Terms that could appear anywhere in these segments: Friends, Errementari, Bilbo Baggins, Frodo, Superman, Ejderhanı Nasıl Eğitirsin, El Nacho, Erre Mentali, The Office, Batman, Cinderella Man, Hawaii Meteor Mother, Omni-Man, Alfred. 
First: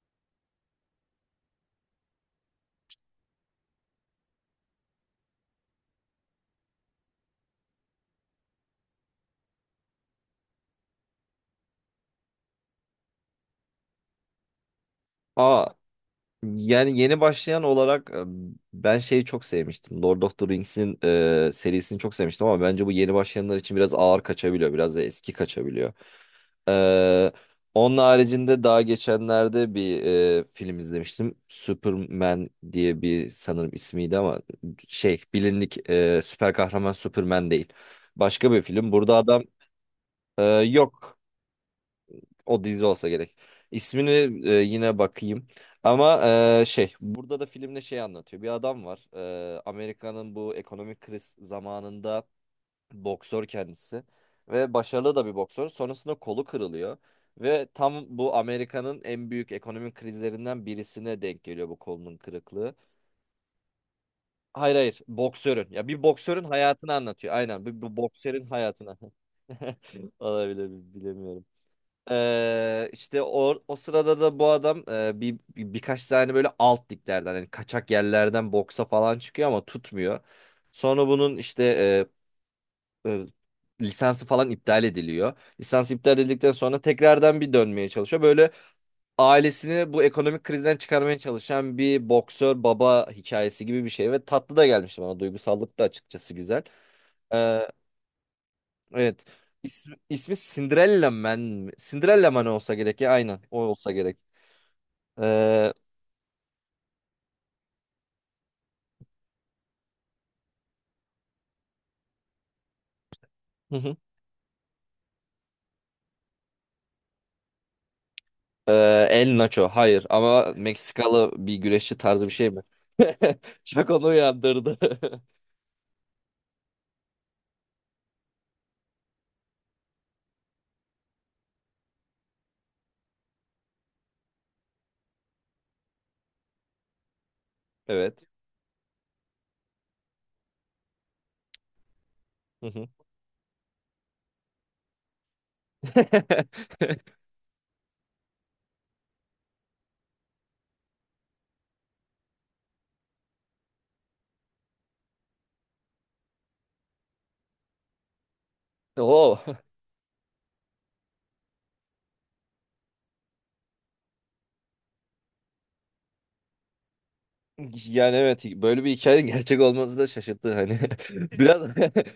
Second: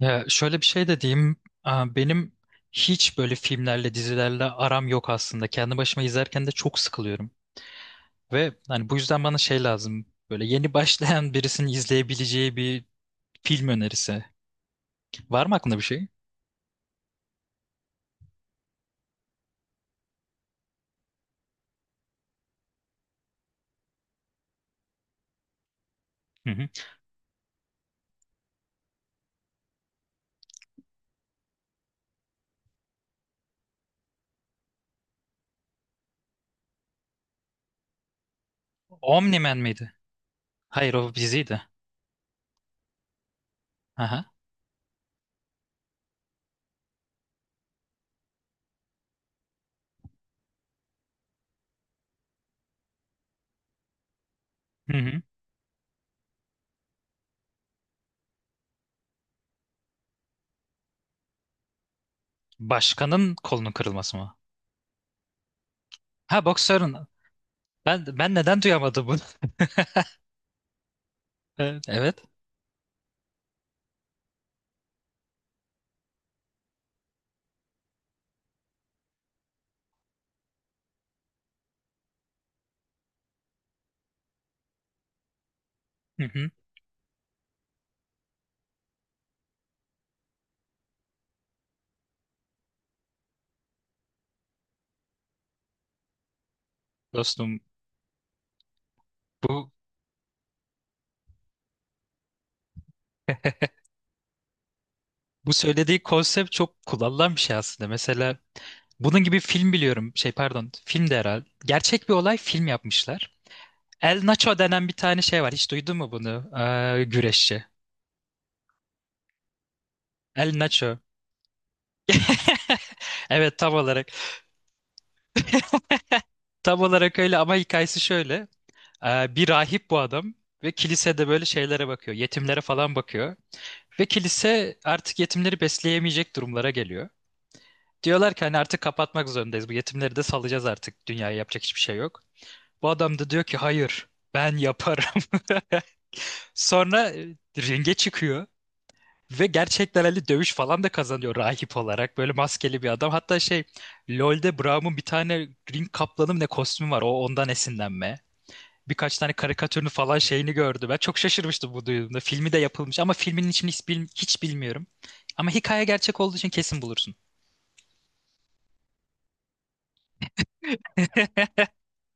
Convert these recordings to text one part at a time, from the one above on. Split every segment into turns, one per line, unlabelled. Ya şöyle bir şey de diyeyim. Aa, benim hiç böyle filmlerle, dizilerle aram yok aslında. Kendi başıma izlerken de çok sıkılıyorum. Ve hani bu yüzden bana şey lazım. Böyle yeni başlayan birisinin izleyebileceği bir film önerisi. Var mı
Aa,
aklında bir şey?
yani yeni başlayan olarak ben şeyi çok sevmiştim. Lord of the Rings'in serisini çok sevmiştim ama bence bu yeni başlayanlar için biraz ağır kaçabiliyor. Biraz da eski kaçabiliyor.
Hı hı.
Ee, Onun haricinde daha geçenlerde bir film izlemiştim. Superman diye bir sanırım ismiydi ama şey bilindik süper kahraman Superman değil. Başka bir film. Burada adam
Omni-Man miydi? Hayır, o
yok.
diziydi.
O dizi olsa gerek. İsmini
Aha.
yine bakayım. Ama şey burada da filmde şey anlatıyor. Bir adam var. Amerika'nın bu ekonomik kriz zamanında boksör kendisi ve
Hı
başarılı
hı.
da bir boksör. Sonrasında kolu kırılıyor ve tam bu Amerika'nın en büyük ekonomik krizlerinden birisine denk geliyor bu kolunun kırıklığı.
Başkanın kolunun kırılması mı?
Hayır hayır, boksörün. Ya bir boksörün
Ha,
hayatını
boksörün.
anlatıyor. Aynen bu,
Ben
boksörün
neden
hayatını.
duyamadım bunu?
Olabilir, bilemiyorum.
Evet.
İşte o sırada da bu adam birkaç tane böyle alt liglerden yani kaçak yerlerden boksa falan çıkıyor ama tutmuyor. Sonra bunun işte e, e, lisansı falan iptal ediliyor. Lisans iptal
Hı
edildikten
hı.
sonra tekrardan bir dönmeye çalışıyor. Böyle ailesini bu ekonomik krizden çıkarmaya çalışan bir boksör baba hikayesi gibi bir şey ve tatlı da gelmişti bana, duygusallık da açıkçası güzel.
Dostum,
Evet.
bu
İsmi Cinderella Man mi? Cinderella Man olsa gerek ya, aynen. O olsa gerek.
bu
Ee,
söylediği konsept çok kullanılan bir şey aslında. Mesela bunun gibi film biliyorum. Şey pardon, film de herhalde. Gerçek bir olay, film yapmışlar.
hı hı.
El Nacho denen bir tane şey var. Hiç duydun mu bunu? Güreşçi.
El Nacho. Hayır ama
El Nacho.
Meksikalı bir güreşçi tarzı bir şey mi?
Evet, tam
Çok onu
olarak.
uyandırdı.
Tam olarak öyle ama hikayesi şöyle. Bir rahip bu adam ve kilisede böyle şeylere bakıyor. Yetimlere falan bakıyor. Ve kilise artık yetimleri besleyemeyecek durumlara geliyor.
Evet.
Diyorlar ki hani artık kapatmak zorundayız. Bu yetimleri de salacağız artık. Dünyaya yapacak hiçbir şey yok.
Hı hı.
Bu adam da diyor ki hayır, ben yaparım. Sonra ringe çıkıyor ve gerçekten hani dövüş falan da kazanıyor rahip olarak. Böyle maskeli bir adam. Hatta şey, LoL'de Braum'un bir tane ring kaplanı mı ne kostümü var. O ondan esinlenme. Birkaç tane
Oo.
karikatürünü falan şeyini gördüm. Ben çok şaşırmıştım bu duyduğumda. Filmi de yapılmış ama filmin içini hiç, hiç bilmiyorum. Ama hikaye gerçek olduğu için kesin bulursun.
Yani evet, böyle bir hikayenin gerçek olması da şaşırttı hani. Biraz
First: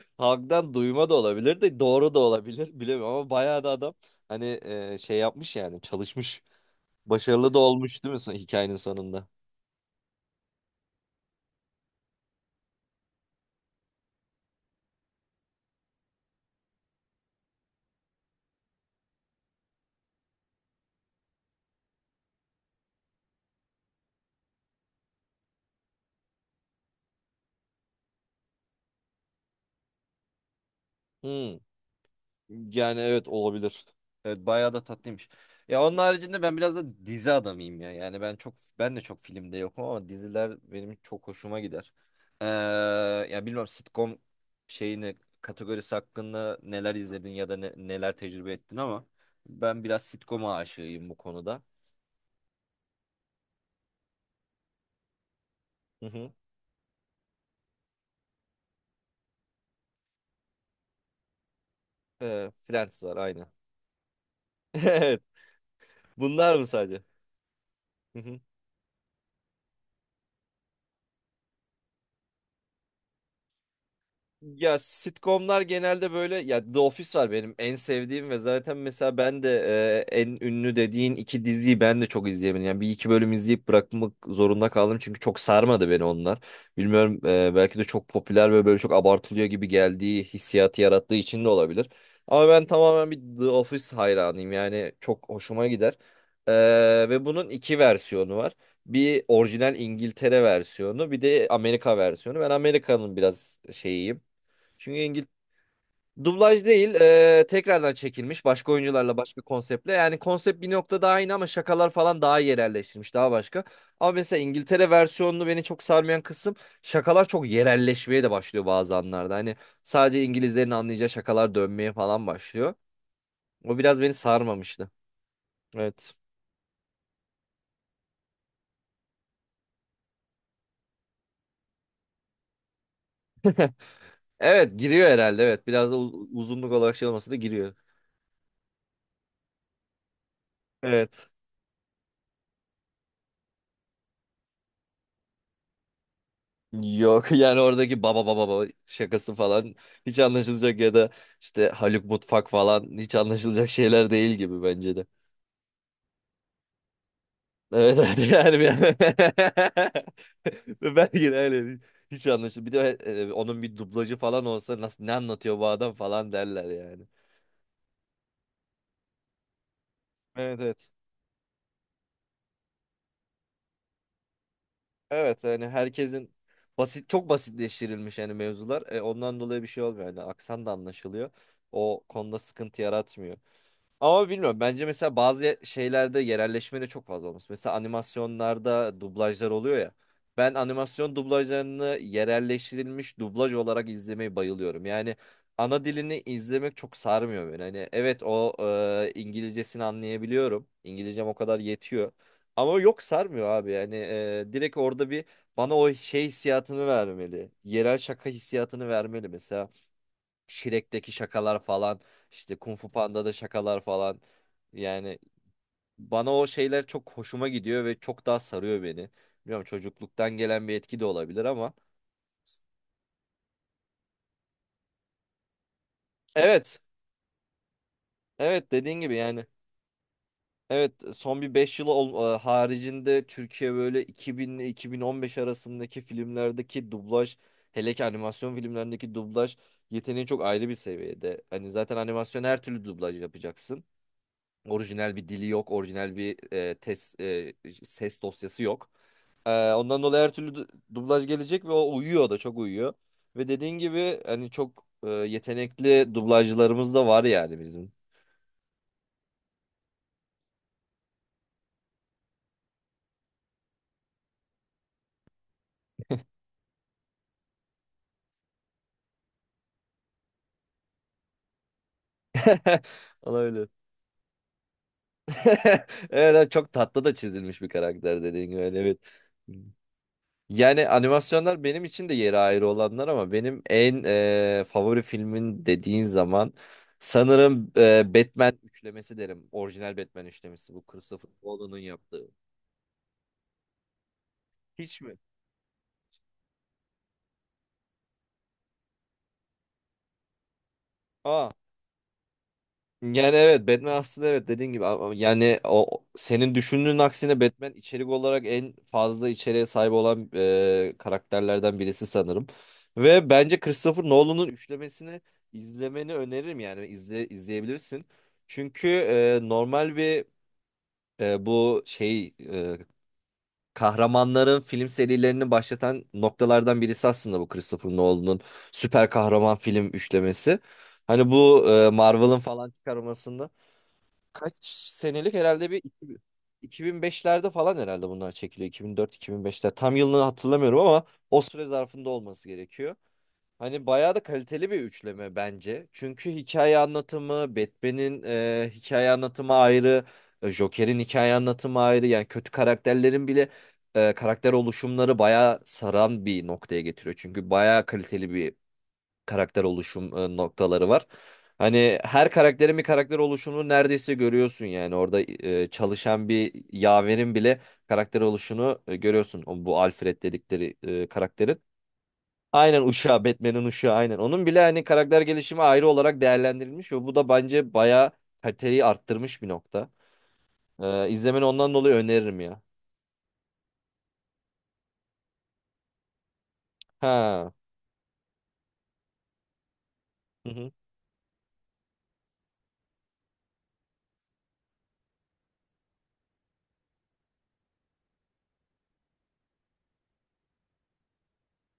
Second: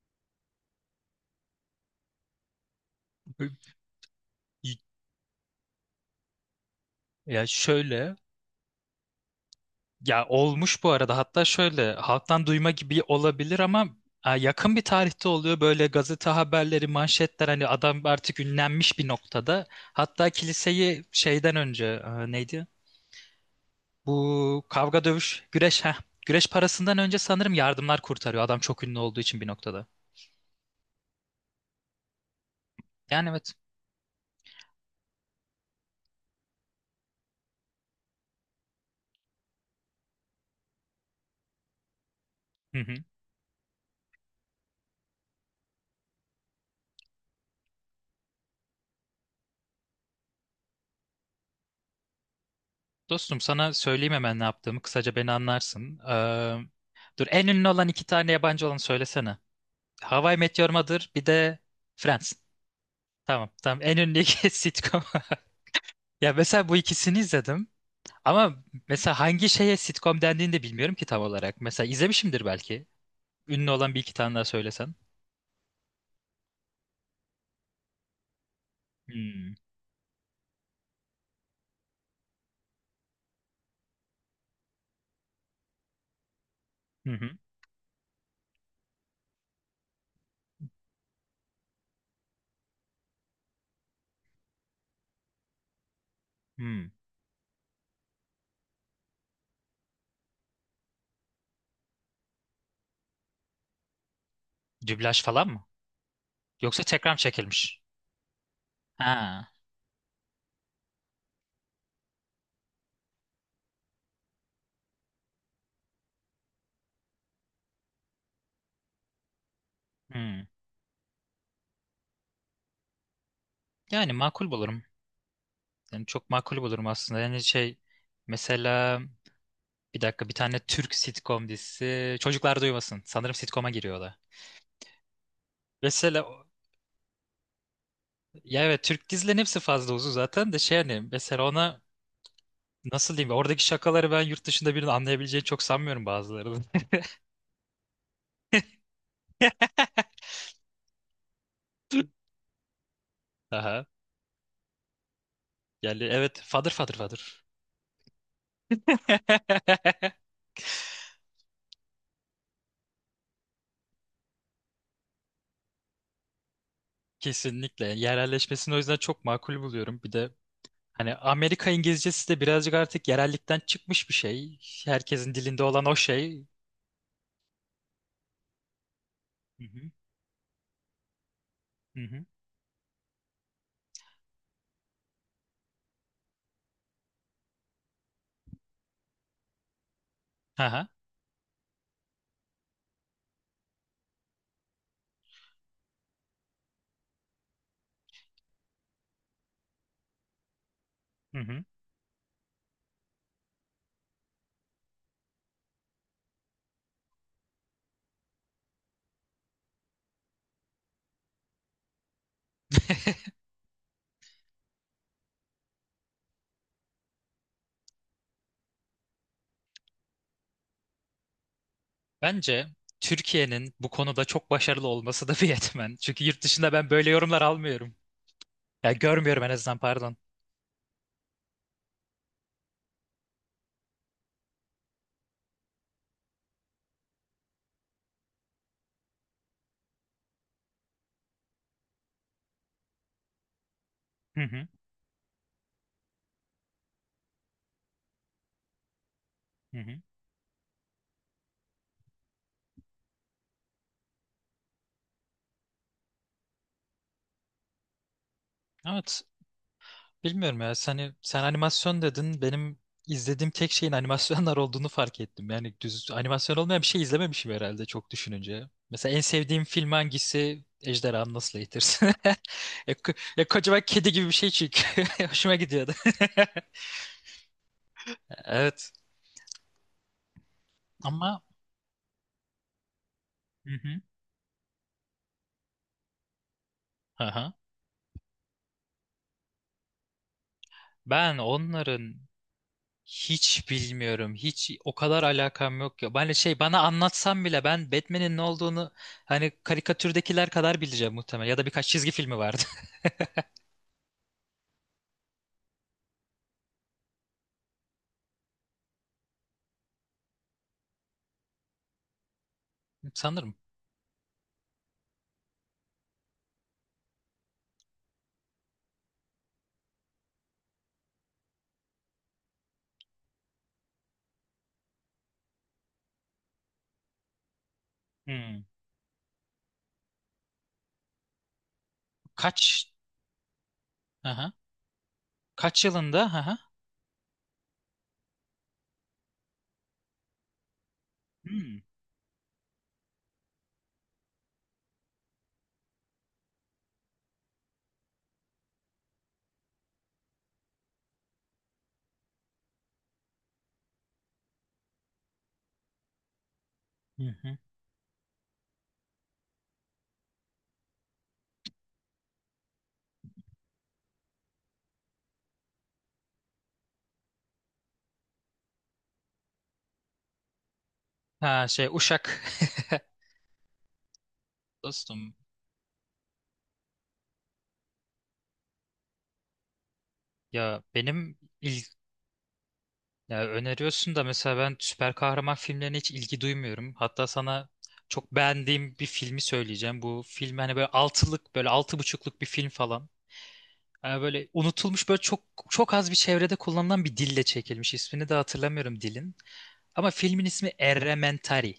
halktan duyma da olabilir de doğru da olabilir, bilemiyorum, ama bayağı da adam hani şey yapmış yani, çalışmış.
Ya
Başarılı da olmuş değil
şöyle,
mi hikayenin sonunda?
ya olmuş bu arada. Hatta şöyle halktan duyma gibi olabilir ama yakın bir tarihte oluyor. Böyle gazete haberleri, manşetler, hani adam artık ünlenmiş bir noktada. Hatta kiliseyi şeyden önce, neydi, bu kavga, dövüş, güreş, ha güreş parasından önce sanırım yardımlar kurtarıyor adam, çok ünlü olduğu için bir noktada.
Hmm. Yani evet,
Yani evet.
olabilir. Evet, bayağı da tatlıymış. Ya onun haricinde ben biraz da dizi adamıyım ya. Yani ben çok, ben de çok filmde yokum ama diziler benim çok hoşuma gider. Ee,
Hı hı.
Ya bilmiyorum, sitcom şeyini, kategorisi hakkında neler izledin ya da neler tecrübe ettin ama ben biraz sitcom'a aşığıyım bu konuda.
Dostum, sana söyleyeyim hemen ne yaptığımı, kısaca beni anlarsın.
Hı hı.
Dur, en ünlü olan iki tane yabancı olanı söylesene. Hawaii Meteor Mother, bir de Friends.
Friends var aynı.
Tamam, tamam, en ünlüdeki sitcom.
Evet.
Ya
Bunlar mı
mesela bu
sadece?
ikisini izledim. Ama mesela hangi şeye sitcom dendiğini de bilmiyorum ki tam olarak. Mesela izlemişimdir belki. Ünlü olan bir iki tane daha
Ya
söylesen.
sitcomlar genelde böyle, ya The Office var benim en sevdiğim, ve zaten mesela ben de
Hmm.
en ünlü dediğin iki diziyi ben de çok izleyemedim. Yani bir iki bölüm izleyip bırakmak zorunda kaldım çünkü çok sarmadı beni onlar.
Hı
Bilmiyorum,
hı.
belki de çok popüler ve böyle çok abartılıyor gibi geldiği hissiyatı yarattığı için de olabilir. Ama ben tamamen bir The Office hayranıyım, yani çok hoşuma gider.
Hmm.
Ve bunun iki versiyonu var. Bir orijinal İngiltere versiyonu, bir de Amerika versiyonu. Ben Amerika'nın biraz şeyiyim. Çünkü
Dublaj
İngil
falan mı?
Dublaj
Yoksa
değil,
tekrar mı çekilmiş?
tekrardan çekilmiş, başka oyuncularla başka
Ha.
konseptle. Yani konsept bir noktada aynı ama şakalar falan daha iyi yerelleştirilmiş, daha başka. Ama mesela İngiltere versiyonunu beni çok sarmayan kısım, şakalar çok yerelleşmeye de başlıyor bazı anlarda. Hani sadece
Hmm.
İngilizlerin anlayacağı şakalar dönmeye falan başlıyor. O biraz
Yani
beni
makul bulurum.
sarmamıştı.
Yani
Evet.
çok makul bulurum aslında. Yani şey, mesela, bir dakika, bir tane Türk sitcom dizisi. Çocuklar Duymasın. Sanırım sitcom'a giriyor o da.
Evet, giriyor herhalde. Evet, biraz da
Mesela o-
uzunluk olarak şey olmasa da giriyor.
ya evet, Türk dizilerin hepsi fazla uzun zaten de, şey, hani
Evet.
mesela ona nasıl diyeyim? Oradaki şakaları ben yurt dışında birinin anlayabileceğini çok sanmıyorum, bazılarının.
Yok, yani oradaki baba baba baba şakası falan hiç anlaşılacak ya da işte Haluk Mutfak falan hiç anlaşılacak
Aha.
şeyler değil gibi, bence de.
Yani evet, fadır fadır fadır.
Evet evet, yani belki de öyle hiç anlaşılır. Bir de onun bir dublajı falan olsa, nasıl, ne anlatıyor bu adam falan derler yani.
Kesinlikle. Yerelleşmesini o yüzden çok makul buluyorum. Bir de
Evet evet.
hani Amerika İngilizcesi de birazcık artık yerellikten çıkmış bir şey. Herkesin
Evet
dilinde
yani
olan o
herkesin
şey.
basit, çok basitleştirilmiş yani mevzular. Ondan dolayı
Hı
bir şey
hı.
olmuyor yani, aksan da anlaşılıyor.
Hı
O
hı.
konuda sıkıntı yaratmıyor. Ama bilmiyorum. Bence mesela bazı şeylerde yerelleşme de çok fazla olması. Mesela animasyonlarda dublajlar oluyor ya. Ben
Aha.
animasyon dublajlarını yerelleştirilmiş dublaj olarak izlemeyi bayılıyorum. Yani ana dilini izlemek çok sarmıyor beni. Hani evet, o İngilizcesini anlayabiliyorum. İngilizcem o
Hı
kadar
hı.
yetiyor. Ama yok, sarmıyor abi. Yani direkt orada bir bana o şey hissiyatını vermeli. Yerel şaka hissiyatını vermeli mesela. Shrek'teki şakalar falan, işte Kung Fu Panda'da şakalar falan, yani bana o şeyler çok hoşuma gidiyor ve çok daha sarıyor beni. Bilmiyorum, çocukluktan gelen bir etki de olabilir ama
Bence Türkiye'nin bu konuda çok başarılı olması da bir yetmen. Çünkü yurt dışında
evet,
ben böyle yorumlar almıyorum.
evet,
Ya
dediğin gibi
görmüyorum
yani.
en azından, pardon.
Evet, son bir 5 yıl haricinde Türkiye böyle 2000 ile 2015 arasındaki filmlerdeki dublaj, hele ki animasyon filmlerindeki dublaj yeteneği çok ayrı bir seviyede. Hani zaten animasyon, her türlü dublaj yapacaksın.
Hı hı.
Orijinal bir dili yok, orijinal bir test ses dosyası yok.
Hı hı.
Ondan dolayı her türlü dublaj gelecek ve o uyuyor, da çok uyuyor. Ve dediğin gibi hani çok yetenekli dublajcılarımız da var yani bizim.
Evet. Bilmiyorum ya. Sen animasyon dedin. Benim izlediğim tek şeyin animasyonlar olduğunu fark ettim. Yani düz animasyon olmayan bir şey izlememişim herhalde, çok düşününce. Mesela en sevdiğim film hangisi? Ejderhanı Nasıl Eğitirsin? Ya,
Ona
ya
öyle.
kocaman kedi gibi bir şey çünkü. Hoşuma
Evet,
gidiyordu.
evet, çok tatlı da çizilmiş bir karakter dediğin gibi. Hani,
Evet.
evet. Yani
Ama
animasyonlar benim için de yeri ayrı olanlar ama benim
hı hı.
en favori filmin dediğin zaman
Aha.
sanırım Batman üçlemesi derim. Orijinal Batman üçlemesi, bu Christopher
Ben
Nolan'ın
onların
yaptığı.
hiç bilmiyorum. Hiç o
Hiç mi?
kadar alakam yok ya. Ben şey, bana anlatsam bile ben Batman'in ne olduğunu hani karikatürdekiler kadar bileceğim
Aa.
muhtemelen. Ya da birkaç çizgi filmi vardı.
Yani evet, Batman aslında, evet dediğin gibi, ama yani o senin düşündüğün aksine Batman içerik olarak en fazla içeriğe sahip olan karakterlerden birisi sanırım. Ve
Sanırım.
bence Christopher Nolan'ın üçlemesini izlemeni öneririm, yani izle, izleyebilirsin. Çünkü normal bir e, bu şey e, kahramanların film serilerini başlatan noktalardan birisi aslında bu Christopher Nolan'ın
Hmm.
süper kahraman film üçlemesi. Hani bu Marvel'ın falan
Kaç?
çıkarmasında
Aha.
kaç senelik herhalde, bir
Kaç
2000
yılında? Aha.
2005'lerde falan herhalde bunlar çekiliyor. 2004-2005'ler. Tam yılını hatırlamıyorum ama o süre
Hmm.
zarfında olması gerekiyor. Hani bayağı da kaliteli bir üçleme bence. Çünkü hikaye anlatımı, Batman'in hikaye anlatımı ayrı, Joker'in hikaye anlatımı ayrı. Yani kötü karakterlerin bile karakter oluşumları bayağı saran bir noktaya getiriyor.
Hı
Çünkü
hı.
bayağı kaliteli bir karakter oluşum noktaları var. Hani her karakterin bir karakter oluşumunu neredeyse görüyorsun yani, orada çalışan bir yaverin bile karakter oluşunu görüyorsun. Bu Alfred dedikleri karakterin.
Ha şey, uşak.
Aynen, uşağı, Batman'in uşağı aynen. Onun bile hani karakter
Dostum,
gelişimi ayrı olarak değerlendirilmiş ve bu da bence bayağı kaliteyi arttırmış bir nokta.
ya benim
İzlemeni ondan
il,
dolayı öneririm ya.
ya öneriyorsun da mesela ben süper kahraman filmlerine hiç ilgi duymuyorum. Hatta
Ha.
sana çok beğendiğim bir filmi söyleyeceğim. Bu
Hı
film
hı.
hani böyle altılık, böyle altı buçukluk bir film falan. Yani böyle unutulmuş, böyle çok çok az bir çevrede kullanılan bir dille çekilmiş. İsmini de hatırlamıyorum dilin. Ama filmin ismi Errementari.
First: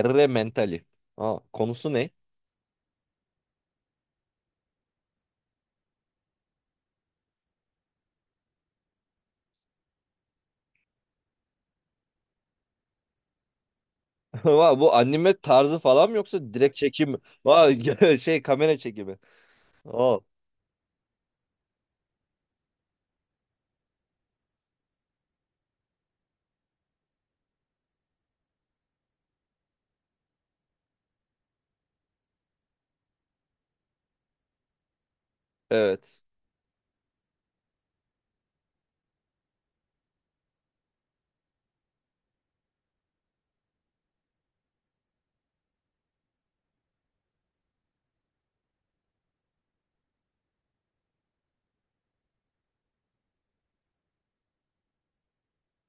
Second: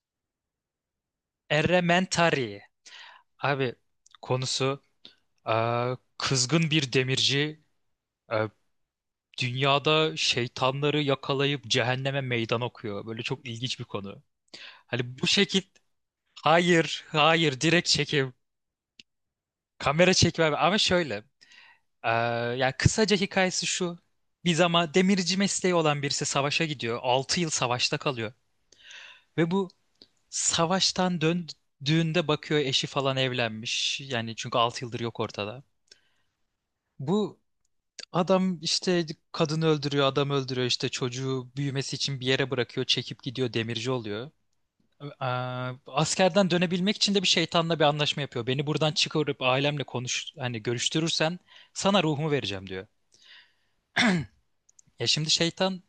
Erre Mentali. Aa, konusu ne?
Errementari. Abi, konusu kızgın bir demirci eee, dünyada şeytanları yakalayıp cehenneme meydan okuyor. Böyle çok ilginç bir konu.
Vay, bu
Hani bu
anime
şekil,
tarzı falan mı yoksa direkt
hayır
çekim?
hayır,
Vay,
direkt çekim,
şey, kamera çekimi.
kamera
Oo,
çekimi abi. Ama şöyle, Ee, yani kısaca hikayesi şu. Bir zaman demirci mesleği olan birisi savaşa gidiyor. 6 yıl savaşta kalıyor. Ve bu savaştan döndüğünde bakıyor, eşi falan evlenmiş. Yani çünkü 6 yıldır yok ortada.
evet.
Bu adam işte kadını öldürüyor, adam öldürüyor, işte çocuğu büyümesi için bir yere bırakıyor, çekip gidiyor, demirci oluyor. Ee, Askerden dönebilmek için de bir şeytanla bir anlaşma yapıyor. Beni buradan çıkarıp ailemle konuş, hani görüştürürsen sana ruhumu vereceğim diyor. Ya şimdi şeytan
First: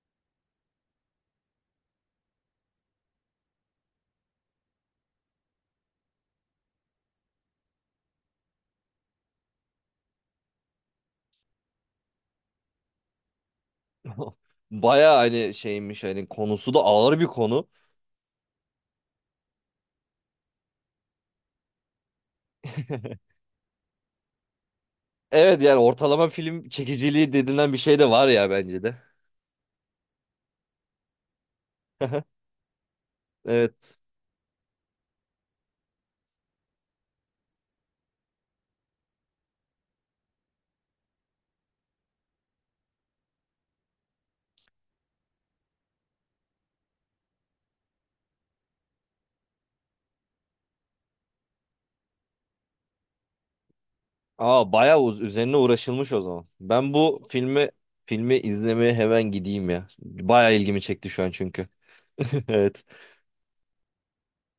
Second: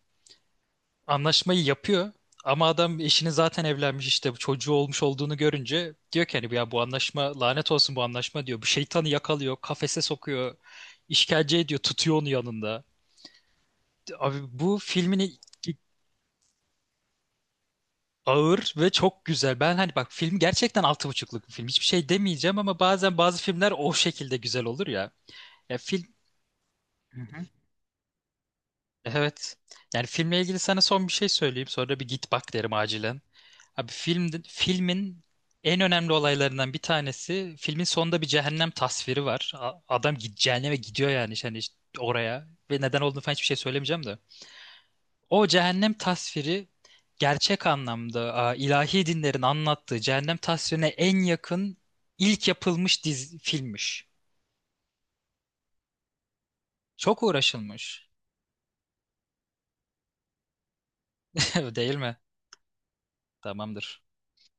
anlaşmayı yapıyor ama adam eşini zaten evlenmiş, işte çocuğu olmuş olduğunu görünce diyor ki hani ya, bu anlaşma, lanet olsun bu anlaşma diyor. Bu şeytanı yakalıyor, kafese sokuyor, işkence ediyor, tutuyor onu yanında. Abi, bu
Baya
filmin
hani şeymiş, hani konusu da ağır bir konu.
ağır ve çok güzel. Ben hani bak, film gerçekten altı buçukluk bir film. Hiçbir şey demeyeceğim ama bazen bazı filmler o şekilde güzel olur ya.
Evet
Ya
yani
film,
ortalama film çekiciliği denilen bir şey de var ya, bence de.
evet. Yani filmle ilgili sana son bir şey söyleyeyim. Sonra da bir git bak derim acilen. Abi
Evet.
film, filmin en önemli olaylarından bir tanesi filmin sonunda bir cehennem tasviri var. Adam git cehenneme gidiyor yani, işte hani işte oraya, ve neden olduğunu falan hiçbir şey söylemeyeceğim de. O cehennem tasviri gerçek anlamda, ilahi dinlerin anlattığı cehennem tasvirine en yakın ilk yapılmış dizi, filmmiş.
Aa, bayağı üzerine uğraşılmış o zaman. Ben bu
Çok
filmi
uğraşılmış.
filmi izlemeye hemen gideyim ya. Bayağı ilgimi çekti şu an çünkü.
Değil mi?
Evet.
Tamamdır.